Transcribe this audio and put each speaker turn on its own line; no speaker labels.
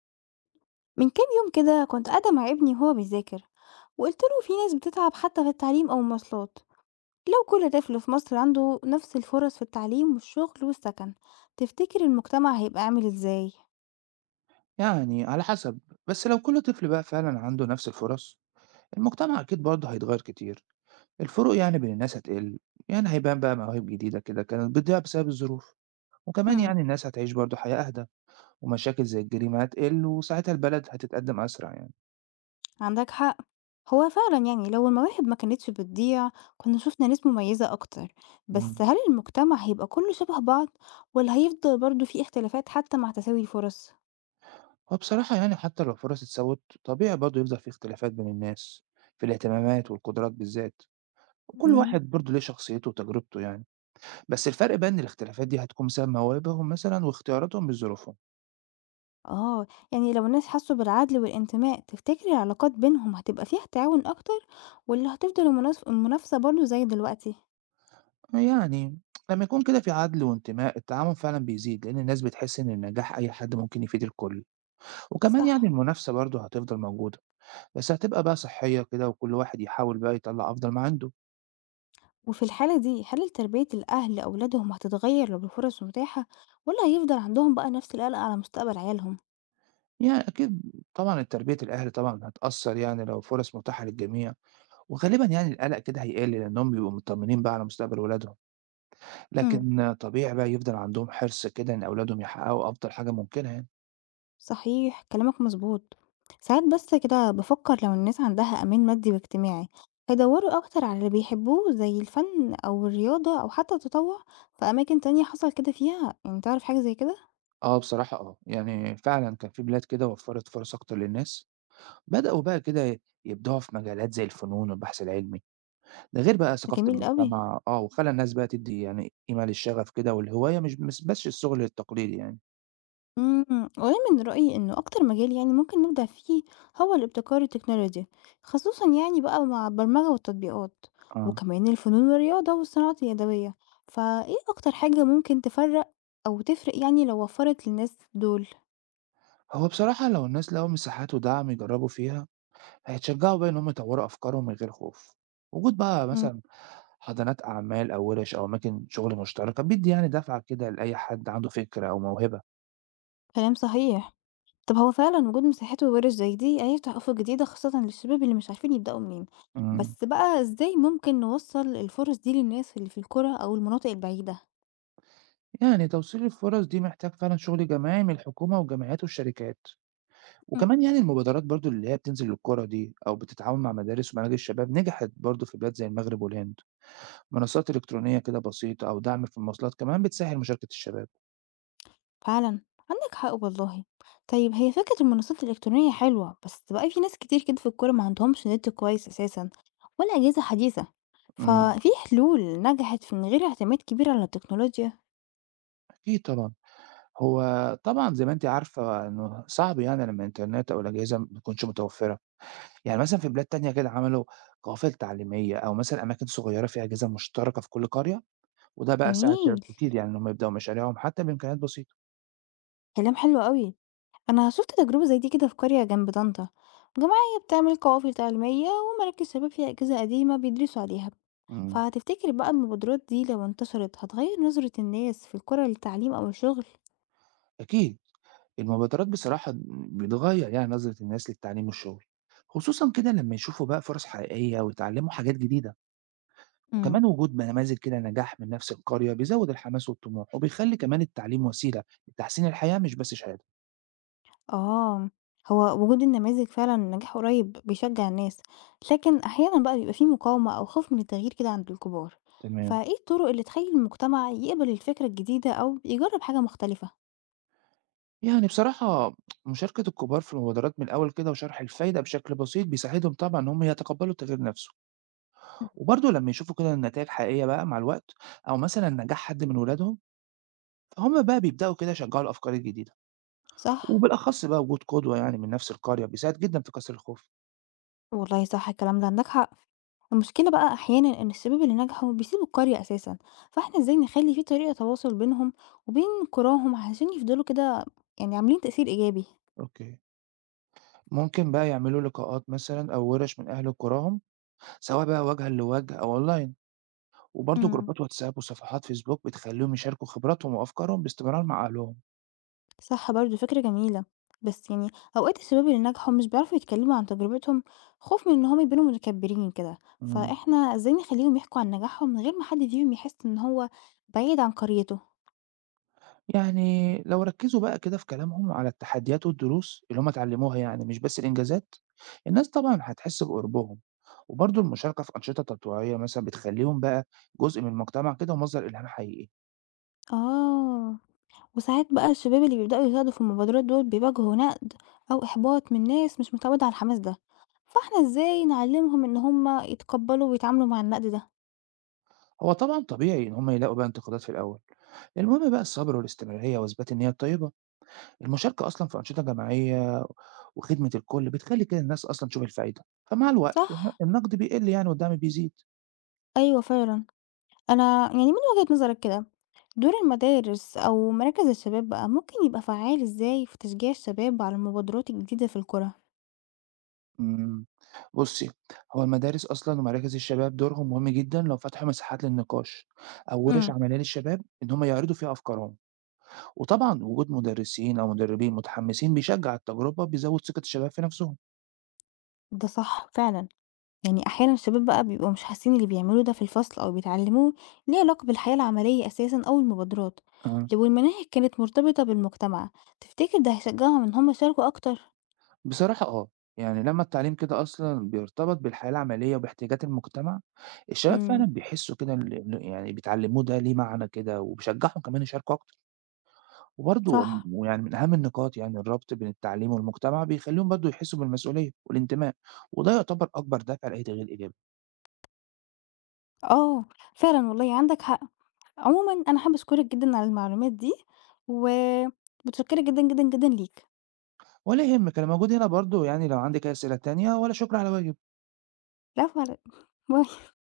من كام يوم كده كنت قاعدة مع ابني وهو بيذاكر، وقلت له في ناس بتتعب حتى في التعليم أو المواصلات. لو كل طفل في مصر عنده نفس الفرص في التعليم والشغل والسكن، تفتكر المجتمع هيبقى عامل ازاي؟
يعني على حسب. بس لو كل طفل بقى فعلا عنده نفس الفرص، المجتمع أكيد برضه هيتغير كتير. الفروق يعني بين الناس هتقل. يعني هيبان بقى مواهب جديدة كده كانت بتضيع بسبب الظروف. وكمان
مم.
يعني الناس هتعيش برضه حياة أهدى. ومشاكل زي الجريمة هتقل وساعتها البلد هتتقدم أسرع يعني.
عندك حق، هو فعلا يعني لو المواهب ما كانتش بتضيع كنا شفنا ناس مميزة أكتر. بس
مم.
هل المجتمع هيبقى كله شبه بعض ولا هيفضل برضو في اختلافات حتى مع تساوي الفرص؟
وبصراحة يعني حتى لو الفرص اتساوت طبيعي برضه يفضل في اختلافات بين الناس في الاهتمامات والقدرات بالذات. وكل
مم.
واحد برضه ليه شخصيته وتجربته يعني. بس الفرق بقى إن الاختلافات دي هتكون بسبب مواهبهم مثلا واختياراتهم بظروفهم.
آه، يعني لو الناس حسوا بالعدل والانتماء تفتكري العلاقات بينهم هتبقى فيها تعاون أكتر ولا هتفضل المنافسة برضه زي دلوقتي؟
يعني لما يكون كده في عدل وانتماء، التعاون فعلا بيزيد لأن الناس بتحس إن النجاح أي حد ممكن يفيد الكل. وكمان يعني
صح.
المنافسة برضه هتفضل موجودة. بس هتبقى بقى صحية كده وكل واحد يحاول بقى يطلع أفضل ما عنده.
وفي الحالة دي هل تربية الأهل أولادهم هتتغير لو الفرص متاحة، ولا هيفضل عندهم بقى نفس القلق على مستقبل عيالهم؟
يعني أكيد، طبعا تربية الأهل طبعا هتأثر يعني لو فرص متاحة للجميع. وغالبا يعني القلق كده هيقل لأنهم بيبقوا مطمنين بقى على مستقبل ولادهم.
مم.
لكن طبيعي بقى يفضل عندهم حرص كده إن أولادهم يحققوا أفضل حاجة ممكنة يعني.
صحيح كلامك مظبوط. ساعات بس كده بفكر لو الناس عندها أمان مادي واجتماعي هيدوروا أكتر على اللي بيحبوه زي الفن أو الرياضة أو حتى التطوع. في أماكن تانية حصل كده فيها يعني تعرف حاجة زي كده؟
اه، بصراحة اه يعني فعلا كان في بلاد كده وفرت فرص أكتر للناس. بدأوا بقى كده يبدعوا في مجالات زي الفنون والبحث العلمي، ده غير بقى
ده
ثقافة
جميل أوي.
المجتمع آه، وخلّى الناس بقى تدّي يعني قيمة للشغف كده والهواية مش بس الشغل التقليدي يعني.
إمم، وأنا من رأيي إنه أكتر مجال يعني ممكن نبدأ فيه هو الابتكار التكنولوجي، خصوصًا يعني بقى مع البرمجة والتطبيقات،
آه.
وكمان الفنون والرياضة والصناعات اليدوية، فإيه أكتر حاجة ممكن تفرّق أو تفرق يعني لو وفّرت للناس دول؟
هو بصراحة لو الناس لقوا مساحات ودعم يجرّبوا فيها، هيتشجعوا بقى إن هم يطوّروا أفكارهم من غير خوف. وجود بقى
إمم.
مثلًا حضانات أعمال أو ورش أو أماكن شغل مشتركة بيدّي يعني دفعة كده لأي حد عنده فكرة أو موهبة.
كلام صحيح. طب هو فعلًا وجود مساحات وورش زي دي هيفتح آفاق جديدة خاصةً للشباب اللي مش عارفين يبدأوا منين،
إمم.
بس بقى إزاي ممكن نوصّل الفرص دي للناس اللي في القرى أو المناطق البعيدة؟
يعني توصيل الفرص دي محتاج فعلًا شغل جماعي من الحكومة والجمعيات والشركات.
إمم.
وكمان يعني المبادرات برضو اللي هي بتنزل للقرى دي أو بتتعاون مع مدارس ومناهج الشباب نجحت برضو في بلاد زي المغرب والهند. منصات إلكترونية كده بسيطة أو دعم في المواصلات كمان بتسهل مشاركة الشباب.
فعلا، عندك حق والله. طيب هي فكرة المنصات الإلكترونية حلوة، بس بقى في ناس كتير كده في الكورة ما عندهمش نت كويس أساسا، ولا أجهزة حديثة،
امم،
ففي حلول نجحت في من غير اعتماد كبير على التكنولوجيا.
أكيد طبعا. هو طبعا زي ما أنت عارفة إنه صعب يعني لما الإنترنت أو الأجهزة ما تكونش متوفرة. يعني مثلا في بلاد تانية كده عملوا قوافل تعليمية أو مثلا أماكن صغيرة فيها أجهزة مشتركة في كل قرية. وده بقى ساعد
جميل،
شباب كتير يعني إنهم يبدأوا مشاريعهم حتى بإمكانيات بسيطة.
كلام حلو قوي. أنا شفت تجربة زي دي كده في قرية جنب طنطا، جمعية بتعمل قوافل تعليمية ومراكز شباب فيها أجهزة قديمة بيدرسوا عليها.
امم،
فهتفتكر بقى المبادرات دي لو انتشرت هتغير نظرة الناس في الكرة للتعليم أو الشغل؟
أكيد. المبادرات بصراحة بتغير يعني نظرة الناس للتعليم والشغل، خصوصا كده لما يشوفوا بقى فرص حقيقية ويتعلموا حاجات جديدة.
مم.
وكمان وجود نماذج كده نجاح من نفس القرية بيزود الحماس والطموح وبيخلي كمان التعليم وسيلة لتحسين الحياة مش بس شهادة.
آه، هو وجود النماذج فعلًا نجاح قريب بيشجع الناس، لكن أحيانًا بقى بيبقى فيه مقاومة أو خوف من التغيير كده عند الكبار،
تمام.
فإيه الطرق اللي تخلي المجتمع يقبل الفكرة الجديدة أو يجرب حاجة مختلفة؟
يعني بصراحة مشاركة الكبار في المبادرات من الأول كده وشرح الفايدة بشكل بسيط بيساعدهم طبعا إن هم يتقبلوا التغيير نفسه.
مم.
وبرضه لما يشوفوا كده النتائج حقيقية بقى مع الوقت أو مثلا نجاح حد من ولادهم، فهم بقى بيبدأوا كده يشجعوا الأفكار الجديدة.
صح.
وبالأخص بقى وجود قدوة يعني من نفس القرية بيساعد جدًا في كسر الخوف.
والله صح الكلام ده عندك حق، المشكلة بقى أحيانًا إن الشباب اللي نجحوا بيسيبوا القرية أساسًا، فإحنا إزاي نخلي فيه طريقة تواصل بينهم وبين قراهم علشان يفضلوا كده يعني عاملين تأثير إيجابي؟
أوكي. ممكن بقى يعملوا لقاءات مثلًا أو ورش من أهل قراهم، سواء بقى وجهًا لوجه أو أونلاين، وبرضه
مم.
جروبات واتساب وصفحات فيسبوك بتخليهم يشاركوا خبراتهم وأفكارهم باستمرار مع أهلهم.
صح، برضه فكرة جميلة. بس يعني أوقات الشباب اللي نجحوا مش بيعرفوا يتكلموا عن تجربتهم، خوف من إن هم يبانوا متكبرين كده.
إمم.
فإحنا إزاي نخليهم يحكوا عن نجاحهم من غير ما حد فيهم يحس إن هو بعيد عن قريته؟
يعني لو ركزوا بقى كده في كلامهم على التحديات والدروس اللي هم اتعلموها يعني مش بس الإنجازات، الناس طبعًا هتحس بقربهم. وبرضه المشاركة في أنشطة تطوعية مثلًا بتخليهم بقى جزء من مجتمع كده ومصدر إلهام حقيقي.
آه. وساعات بقى الشباب اللي بيبدأوا يساعدوا في المبادرات دول بيواجهوا نقد أو إحباط من ناس مش متعودة على الحماس ده، فإحنا إزاي نعلمهم إن هم يتقبلوا ويتعاملوا مع النقد ده؟
هو طبعًا طبيعي إن هم يلاقوا بقى انتقادات في الأول، المهم بقى الصبر والاستمرارية وإثبات النية الطيبة. المشاركة أصلًا في أنشطة جماعية وخدمة الكل بتخلّي كده الناس أصلًا تشوف الفايدة، فمع الوقت
صح.
النقد بيقل يعني والدعم بيزيد.
أيوة فعلا، أنا يعني من وجهة نظرك كده دور المدارس أو مراكز الشباب بقى ممكن يبقى فعال إزاي في تشجيع الشباب على المبادرات الجديدة في القرى؟
إمم، بُصّي، هو المدارس أصلًا ومراكز الشباب دورهم مهم جدًا لو فتحوا مساحات للنقاش أو ورش
امم.
عملية للشباب إن هم يعرضوا فيها أفكارهم. وطبعًا وجود مدرسين أو مدربين متحمسين بيشجع التجربة، بيزود ثقة الشباب في نفسهم.
ده صح فعلا. يعني أحيانا الشباب بقى بيبقوا مش حاسين اللي بيعملوه ده في الفصل أو بيتعلموه ليه علاقة بالحياة العملية أساسا أو المبادرات.
إمم.
لو المناهج كانت مرتبطة بالمجتمع، تفتكر ده هيشجعهم إن هم يشاركوا أكتر؟
بصراحة آه، يعني لمّا التعليم كده أصلًا بيرتبط بالحياة العملية وباحتياجات المجتمع، الشباب فعلًا
امم.
بيحسّوا كده إن يعني بيتعلموه ده ليه معنى كده وبيشجّعهم كمان يشاركوا أكتر. وبرضه
صح.
ويعني من أهم النقاط يعني الربط بين التعليم والمجتمع بيخلّيهم برضه يحسّوا بالمسؤولية والانتماء، وده يعتبر أكبر دافع لأي تغيير إيجابي.
اه فعلا والله عندك حق. عموما انا حابه اشكرك جدا على المعلومات دي، ومتشكره جدا جدا جدا ليك.
ولا يهمِّك، أنا موجود هنا برضه يعني لو عندِك أي أسئلة تانية، ولا شكر على واجب.
لا فرق. باي.